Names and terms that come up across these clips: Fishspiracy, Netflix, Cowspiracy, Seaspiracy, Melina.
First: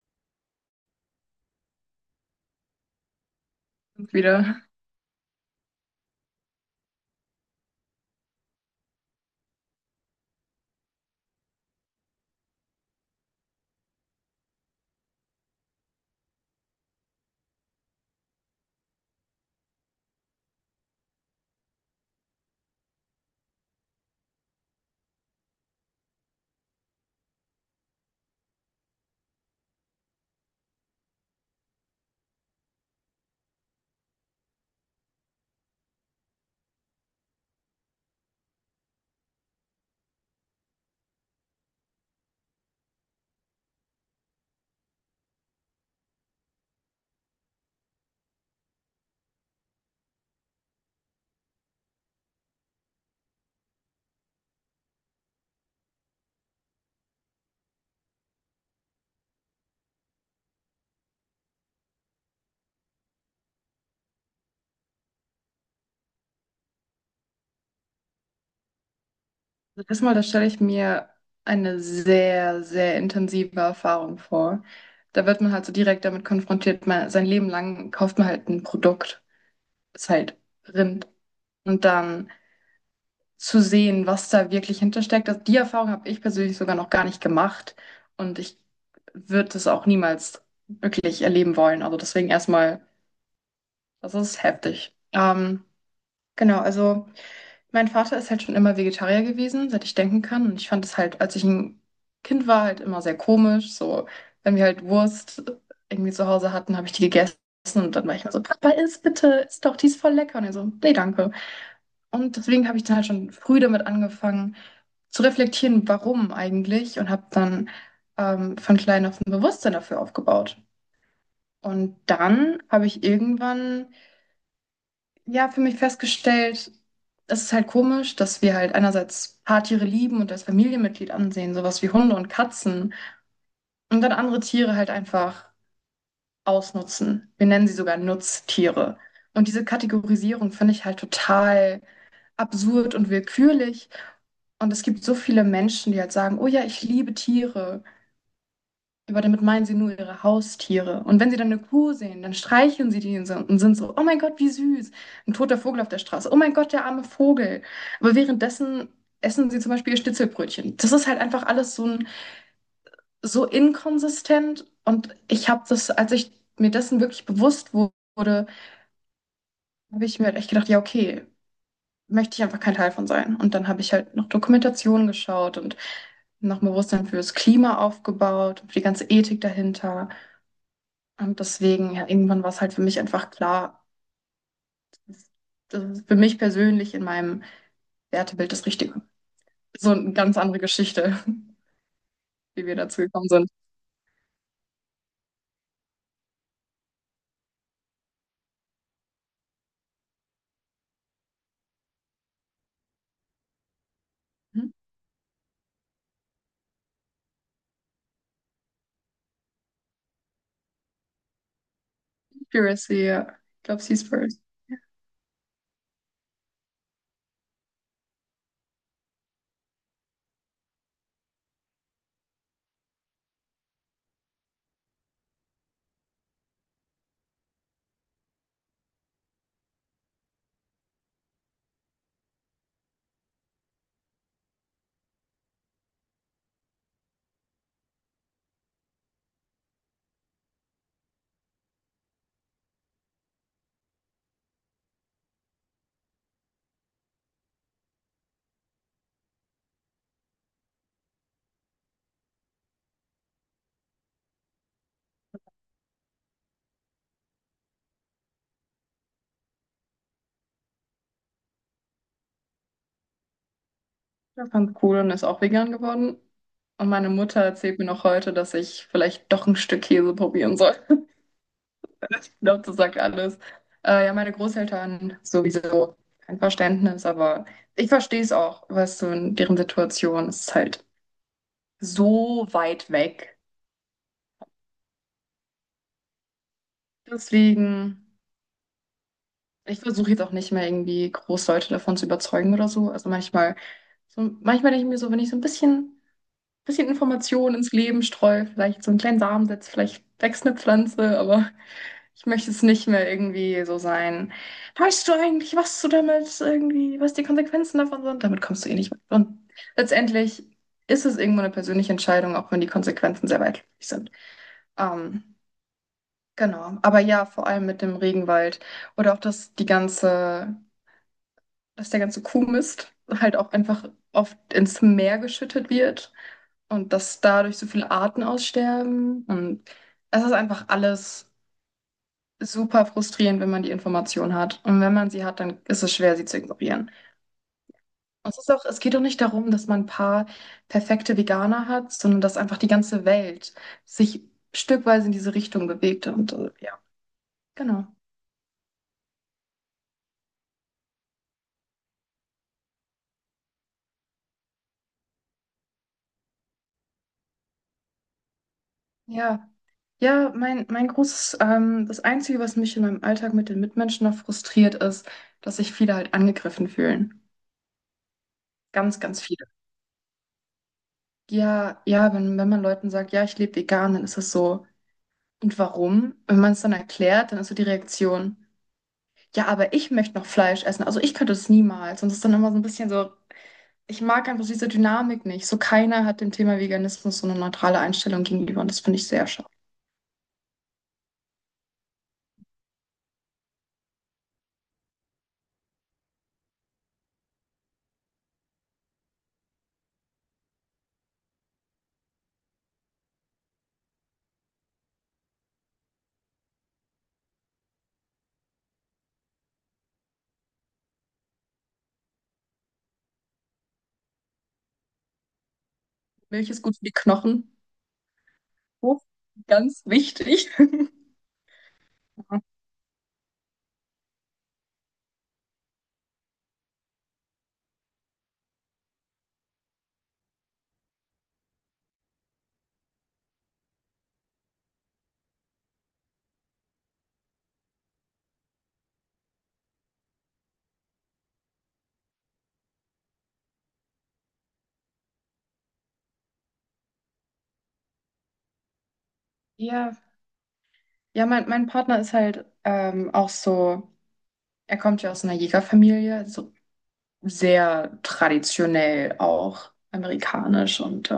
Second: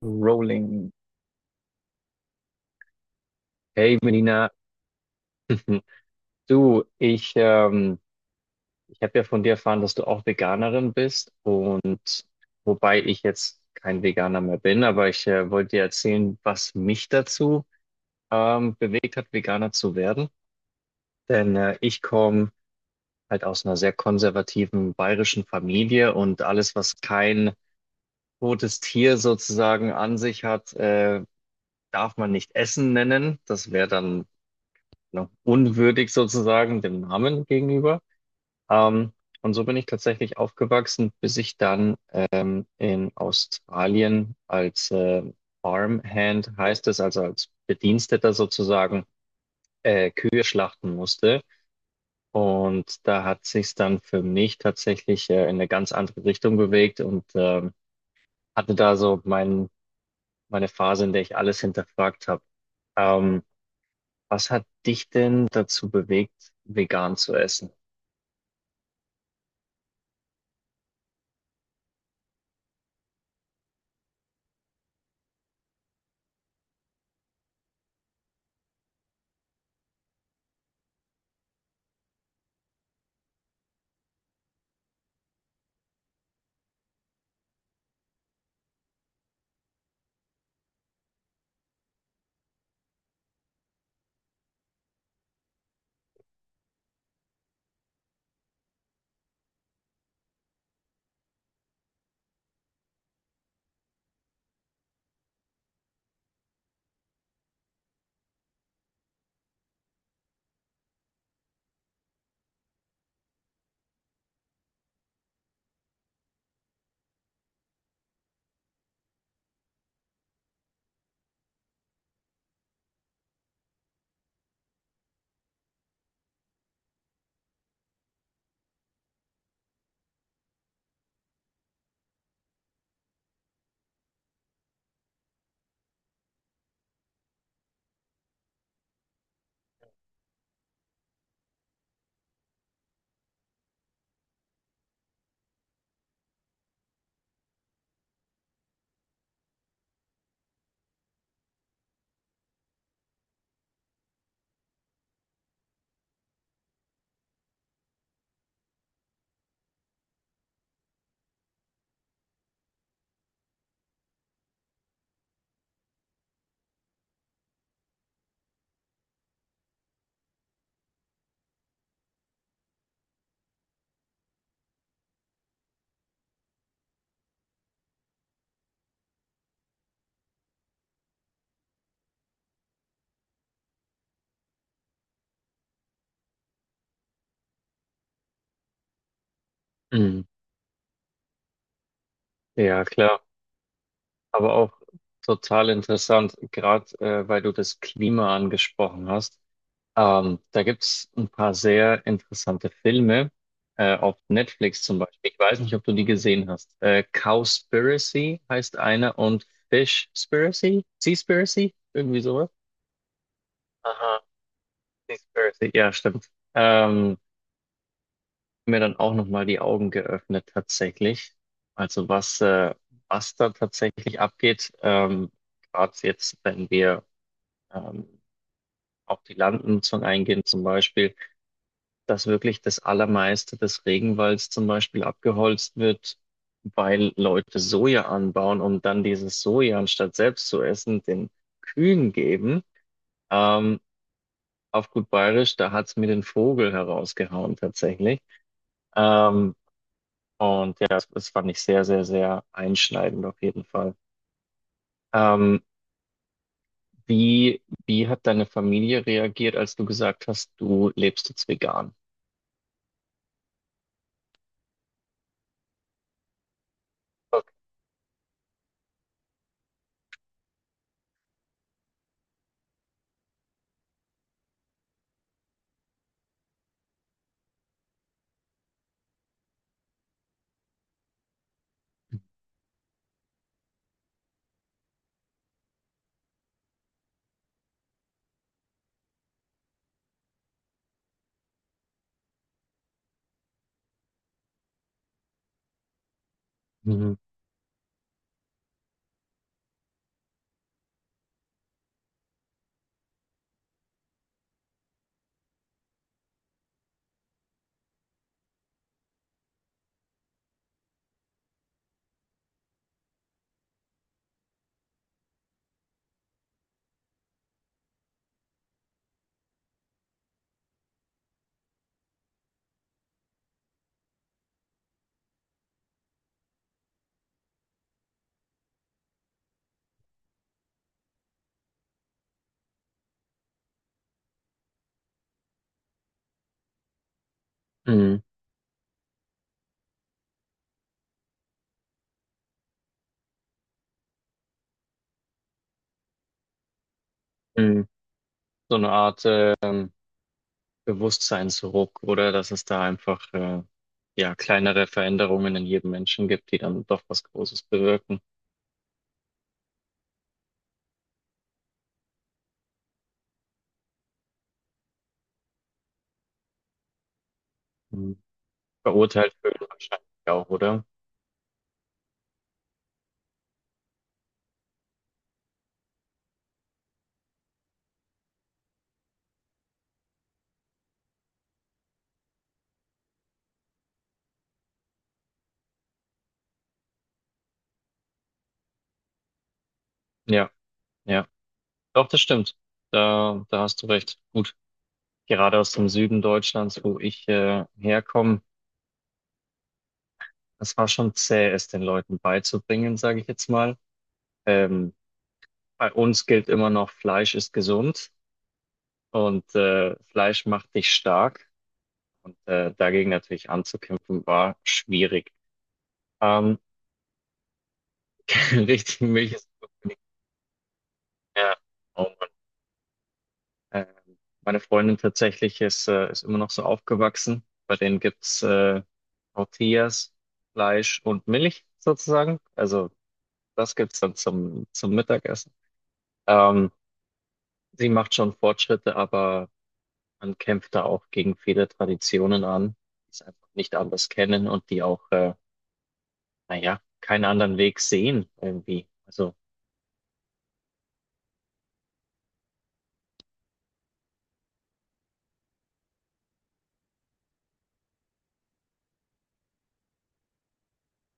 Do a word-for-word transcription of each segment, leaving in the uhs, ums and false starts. Rolling. Hey Melina, Wieder. du, ich, ähm, ich habe ja von dir erfahren, dass du auch Veganerin bist. Und wobei ich jetzt kein Veganer mehr bin, aber ich äh, wollte dir erzählen, was mich dazu ähm, bewegt hat, Veganer zu werden. Denn äh, ich komme halt aus einer sehr konservativen bayerischen Familie, und alles, was kein totes Tier sozusagen an sich hat, äh, darf man nicht Essen nennen. Das wäre dann ne, unwürdig sozusagen dem Namen gegenüber. Ähm, und so bin ich tatsächlich aufgewachsen, bis ich dann ähm, in Australien als äh, Farmhand, heißt es, also als Bediensteter sozusagen, äh, Kühe schlachten musste. Und da hat sich's dann für mich tatsächlich äh, in eine ganz andere Richtung bewegt, und ähm, hatte da so mein, meine Phase, in der ich alles hinterfragt habe. Ähm, was hat dich denn dazu bewegt, vegan zu essen? Also erstmal, da stelle ich mir eine sehr, sehr intensive Erfahrung vor. Da wird man halt so direkt damit konfrontiert, man, sein Leben lang kauft man halt ein Produkt, ist halt Rind. Und dann zu sehen, was da wirklich hintersteckt, das, die Erfahrung habe ich persönlich sogar noch gar nicht gemacht. Und ich würde es auch niemals wirklich erleben wollen. Also deswegen erstmal, das ist heftig. Ähm, genau, also. Mein Vater ist halt schon immer Vegetarier gewesen, seit ich denken kann. Und ich fand es halt, als ich ein Kind war, halt immer sehr komisch. So, wenn wir halt Wurst irgendwie zu Hause hatten, habe ich die gegessen. Und dann war ich immer so, Papa, iss bitte, iss doch, die ist voll lecker. Und er so, nee, danke. Und deswegen habe ich dann halt schon früh damit angefangen zu reflektieren, warum eigentlich. Und habe dann ähm, von klein auf ein Bewusstsein dafür aufgebaut. Und dann habe ich irgendwann ja, für mich festgestellt, es ist halt komisch, dass wir halt einerseits Paartiere lieben und als Familienmitglied ansehen, sowas wie Hunde und Katzen, und dann andere Tiere halt einfach ausnutzen. Wir nennen sie sogar Nutztiere. Und diese Kategorisierung finde ich halt total absurd und willkürlich. Und es gibt so viele Menschen, die halt sagen, oh ja, ich liebe Tiere. Aber damit meinen sie nur ihre Haustiere. Und wenn sie dann eine Kuh sehen, dann streicheln sie die so und sind so, oh mein Gott, wie süß. Ein toter Vogel auf der Straße. Oh mein Gott, der arme Vogel. Aber währenddessen essen sie zum Beispiel ihr Schnitzelbrötchen. Das ist halt einfach alles so, ein, so inkonsistent. Und ich habe das, als ich mir dessen wirklich bewusst wurde, habe ich mir halt echt gedacht, ja, okay, möchte ich einfach kein Teil von sein. Und dann habe ich halt noch Dokumentationen geschaut und noch ein Bewusstsein fürs Klima aufgebaut, für die ganze Ethik dahinter. Und deswegen, ja, irgendwann war es halt für mich einfach klar, das ist für mich persönlich in meinem Wertebild das Richtige. So eine Mhm. ganz andere Geschichte, wie wir Ja, dazu klar. gekommen sind. Aber auch total interessant, gerade äh, weil du das Klima angesprochen hast. Ähm, da gibt's ein paar sehr interessante Filme äh, auf Mhm. Netflix zum Beispiel. Ich weiß nicht, ob du die gesehen hast. Äh, Cowspiracy heißt einer und Fishspiracy? Seaspiracy? Irgendwie sowas? Piracy, ja. Ich glaube, sie ist Aha, first. Seaspiracy, ja, stimmt. Ähm, mir dann auch nochmal die Augen geöffnet tatsächlich. Also was, äh, was da tatsächlich abgeht, ähm, gerade jetzt, wenn wir ähm, auf die Landnutzung eingehen zum Beispiel, dass wirklich das Allermeiste des Regenwalds zum Beispiel abgeholzt wird, weil Leute Soja anbauen und dann dieses Soja, anstatt selbst zu essen, den Kühen geben. Ähm, auf gut Bayerisch, da hat's mir den Vogel herausgehauen tatsächlich. Ähm, Und ja, das, das fand ich sehr, sehr, sehr einschneidend auf jeden Fall. Ähm, wie, wie hat deine Familie reagiert, als du gesagt hast, du lebst jetzt vegan? Ich fand cool und ist auch vegan geworden. Und meine Mutter Okay. erzählt mir noch heute, dass ich vielleicht doch ein Stück Käse probieren soll. Ich glaube, das sagt alles. Äh, ja, meine Großeltern sowieso kein Verständnis, aber ich verstehe es auch, weißt du, in deren Situation ist es halt so weit weg. Deswegen, ich versuche jetzt auch nicht mehr irgendwie groß Leute davon zu überzeugen oder so. Also manchmal, so, manchmal denke ich mir so, wenn ich so ein bisschen, bisschen Mhm. Informationen ins Leben streue, vielleicht so einen kleinen Samen setze, vielleicht wächst eine Pflanze, aber ich möchte es nicht mehr irgendwie so sein. Weißt du eigentlich, was du damit irgendwie, was die Konsequenzen davon sind? Damit kommst du eh nicht mit. Und letztendlich ist es irgendwo eine persönliche Entscheidung, auch wenn die Konsequenzen sehr weitläufig sind. Ähm, Genau, aber ja, vor allem mit dem Regenwald oder auch, dass die ganze, dass der ganze Kuhmist halt auch einfach oft ins Meer geschüttet wird und dass dadurch so viele Arten aussterben und es ist einfach alles super frustrierend, wenn man die Information hat und wenn man sie hat, dann ist es schwer, sie zu ignorieren. Mhm. Und es ist auch, es geht auch nicht darum, dass man ein paar perfekte Veganer hat, sondern dass einfach die ganze Welt sich stückweise in diese Richtung bewegt und äh, ja, genau. Mhm. So eine Art ähm, Bewusstseinsruck, oder dass es da einfach äh, ja, kleinere Veränderungen in jedem Menschen gibt, die dann doch was Großes bewirken. Ja. Ja, mein, mein großes, ähm, das Einzige, was mich in meinem Alltag mit den Mitmenschen noch frustriert, ist, dass sich viele halt angegriffen fühlen. Mhm. Ganz, ganz Verurteilt viele. fühlen wahrscheinlich auch, oder? Ja, ja, wenn, wenn man Leuten sagt, ja, ich lebe vegan, dann ist das so. Und warum? Wenn man es dann erklärt, dann ist so die Reaktion, ja, aber ich möchte noch Fleisch essen. Also ich könnte es niemals. Und es ist dann immer so ein bisschen so. Ich mag einfach diese Dynamik nicht. So keiner hat dem Thema Veganismus so eine neutrale Einstellung gegenüber und das finde ich sehr schade. Ja, ja. Doch, das stimmt. Da, da hast du recht. Gut. Gerade aus dem Süden Deutschlands, wo ich äh, herkomme, das war schon zäh, es den Leuten beizubringen, sage ich jetzt mal. Ähm, Bei uns gilt immer noch, Fleisch ist gesund und äh, Fleisch macht dich stark. Und äh, dagegen natürlich anzukämpfen, war schwierig. Milch Ähm, ist gut für die Knochen. Oh, richtig, Milch ist ganz nicht wichtig. mehr. Oh Mann. Ähm, Meine Freundin tatsächlich ist, äh, ist immer noch so aufgewachsen. Bei denen gibt's äh, Tortillas, Fleisch und Milch sozusagen. Also das gibt's dann zum, zum Mittagessen. Ähm, Sie macht schon Fortschritte, aber man kämpft da auch gegen viele Traditionen an, die es einfach nicht anders kennen und die auch, äh, naja, keinen anderen Weg sehen irgendwie. Also, Ja, ja, mein, mein Partner ist halt ähm, auch so, er kommt ja aus einer Jägerfamilie, so sehr traditionell auch amerikanisch und äh,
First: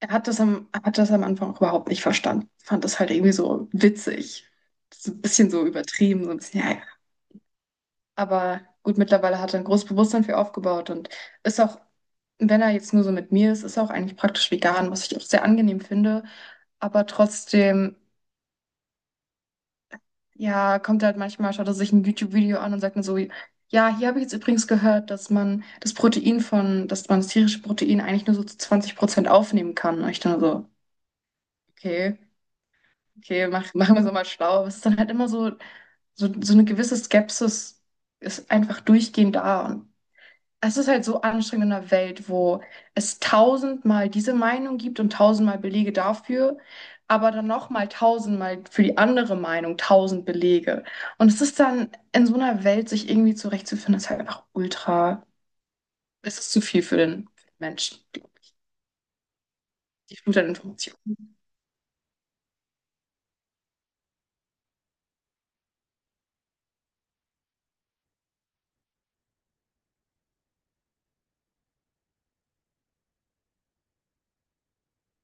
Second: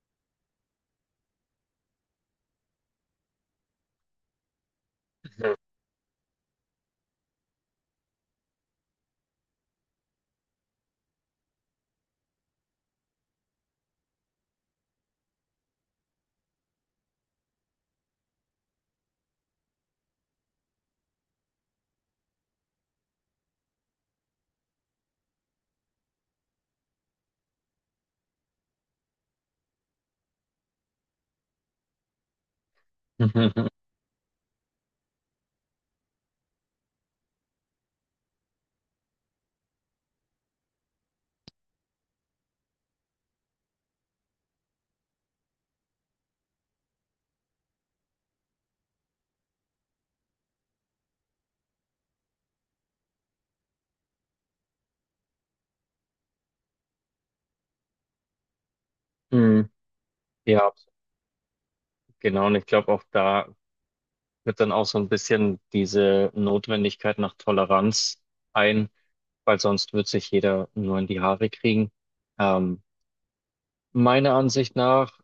er hat das am, hat das am Anfang auch überhaupt nicht verstanden. Fand das halt irgendwie so witzig. So ein bisschen so übertrieben, so ein bisschen, ja, ja. Aber gut, mittlerweile hat er ein großes Bewusstsein für aufgebaut und ist auch, wenn er jetzt nur so mit mir ist, ist er auch eigentlich praktisch vegan, was ich auch sehr angenehm finde. Aber trotzdem ja, kommt halt manchmal, schaut er sich ein YouTube-Video an und sagt dann so, ja, hier habe ich jetzt übrigens gehört, dass man das Protein von, dass man das tierische Protein eigentlich nur so zu zwanzig Prozent aufnehmen kann. Und ich dann so, okay, okay, mach, machen wir so mal schlau. Aber es ist dann halt immer so, so, so eine gewisse Skepsis ist einfach durchgehend da. Und es ist halt so anstrengend in einer Welt, wo es tausendmal diese Meinung gibt und tausendmal Belege dafür, aber dann nochmal tausendmal für die andere Meinung tausend Belege. Und es ist dann in so einer Welt, sich irgendwie zurechtzufinden, ist halt einfach ultra. Es ist zu viel für den Menschen. Die hm, die Flut an ja, Informationen. genau. Und ich glaube, auch da wird dann auch so ein bisschen diese Notwendigkeit nach Toleranz ein, weil sonst wird sich jeder nur in die Haare kriegen. Ähm, Meiner Ansicht nach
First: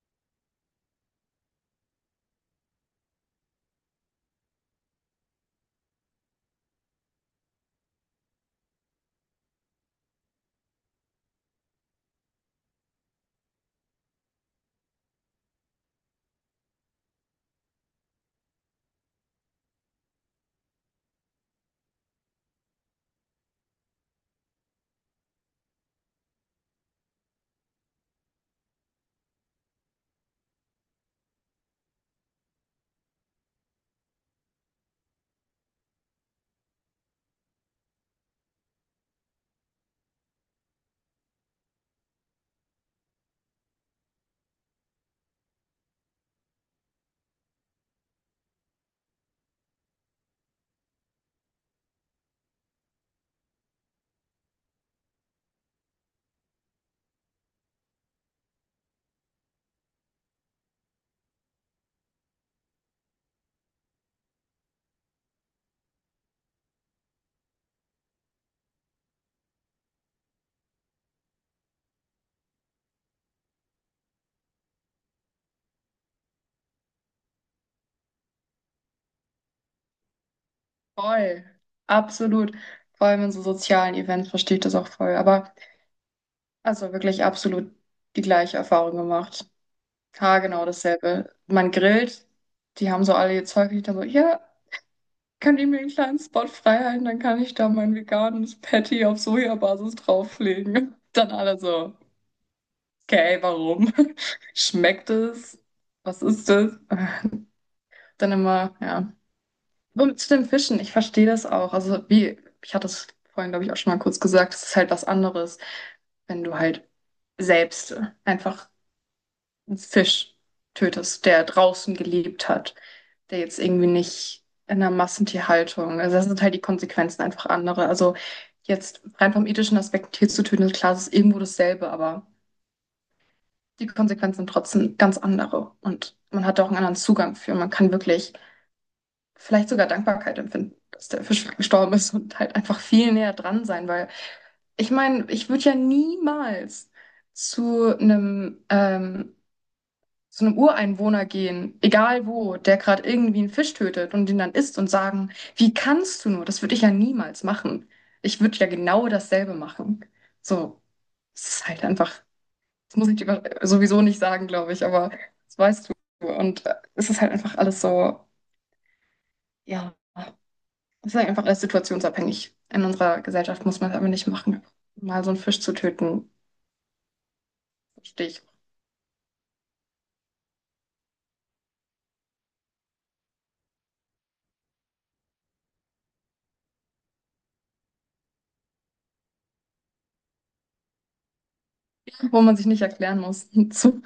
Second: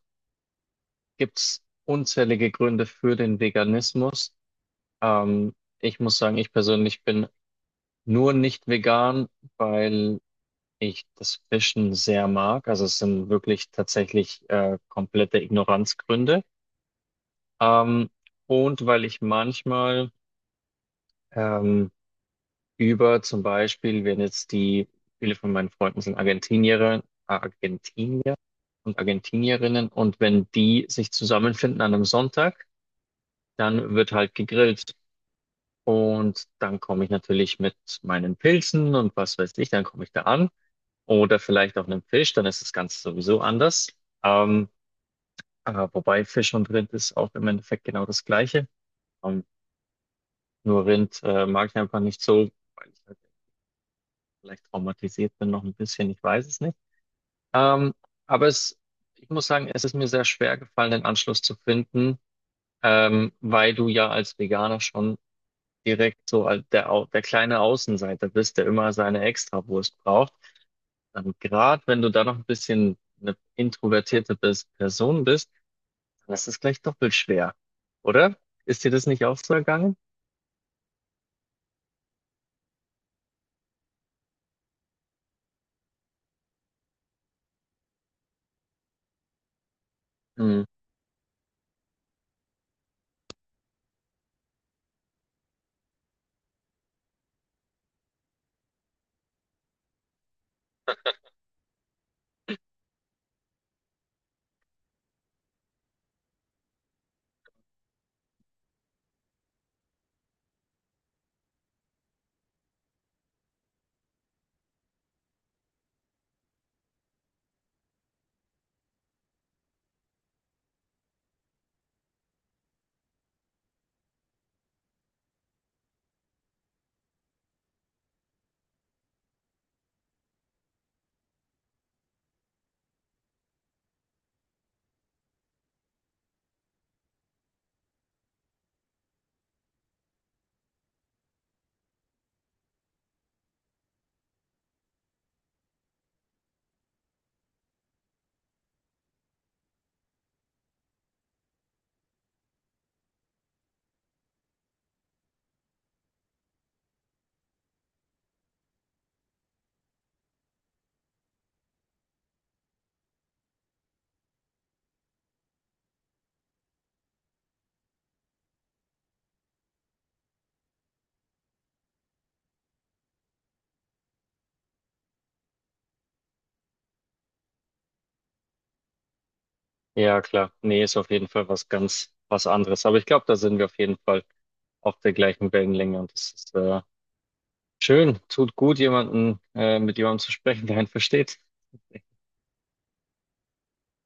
gibt es unzählige Gründe für den Veganismus. Ähm, Ich muss sagen, ich persönlich bin nur nicht vegan, weil ich das Fischen sehr mag. Also es sind wirklich tatsächlich äh, komplette Ignoranzgründe. Ähm, und weil ich manchmal ähm, über zum Beispiel, wenn jetzt die, viele von meinen Freunden sind Argentinier, Argentinier und Argentinierinnen und wenn die sich zusammenfinden an einem Sonntag, dann wird halt gegrillt. Und dann komme ich natürlich mit meinen Pilzen und was weiß ich, dann komme ich da an. Oder vielleicht auch einem Fisch, dann ist das Ganze sowieso anders. Ähm, äh, wobei Fisch und Rind ist auch im Endeffekt genau das Gleiche. Ähm, nur Rind äh, mag ich einfach nicht so, weil ich halt vielleicht traumatisiert bin noch ein bisschen, ich weiß es nicht. Ähm, aber es, ich muss sagen, es ist mir sehr schwer gefallen, den Anschluss zu finden, ähm, weil du ja als Veganer schon direkt so als der, Au- der kleine Außenseiter bist, der immer seine Extrawurst braucht, dann, gerade wenn du da noch ein bisschen eine introvertierte Pers- Person bist, dann ist es gleich doppelt schwer, oder? Ist dir das nicht auch so ergangen? Voll. Absolut. Vor allem in so sozialen Events verstehe ich das auch voll. Aber also wirklich absolut die gleiche Erfahrung gemacht. Ja, Hm. genau dasselbe. Man grillt, die haben so alle ihr Zeug nicht, dann so, ja, könnt ihr mir einen kleinen Spot freihalten, dann kann ich da mein veganes Patty auf Sojabasis drauflegen. Dann alle so, okay, warum? Schmeckt es? Was ist das? Dann immer, ja. Und zu den Fischen, ich verstehe das auch. Also wie, ich hatte es vorhin, glaube ich, auch schon mal kurz gesagt, es ist halt was anderes, wenn du halt selbst einfach einen Fisch tötest, der draußen gelebt hat, der jetzt irgendwie nicht in einer Massentierhaltung. Also das sind halt die Konsequenzen einfach andere. Also jetzt rein vom ethischen Aspekt ein Tier zu töten, ist klar, es ist irgendwo dasselbe, aber die Konsequenzen sind trotzdem ganz andere. Und man hat da auch einen anderen Zugang für. Man kann wirklich vielleicht sogar Dankbarkeit empfinden, dass der Fisch gestorben ist und halt einfach viel näher dran sein, weil ich meine, ich würde ja niemals zu einem ähm, zu einem Ureinwohner gehen, egal wo, der gerade irgendwie einen Fisch tötet und den dann isst und sagen, wie kannst du nur? Das würde ich ja niemals machen. Ich würde ja genau dasselbe machen. So, es ist halt einfach, das muss ich dir über- sowieso nicht sagen, glaube ich, aber das weißt du. Und äh, es ist halt einfach alles so, ja, es ist halt einfach alles situationsabhängig. In unserer Gesellschaft muss man es aber nicht machen. Mal so einen Fisch zu töten, verstehe ich, Ja, klar. Nee, ist auf jeden Fall was ganz was anderes. Aber ich glaube, da sind wir auf jeden Fall auf der gleichen Wellenlänge, und das ist äh, schön. Tut gut, jemanden äh, mit jemandem zu sprechen, der einen versteht. wo man sich nicht erklären muss. So.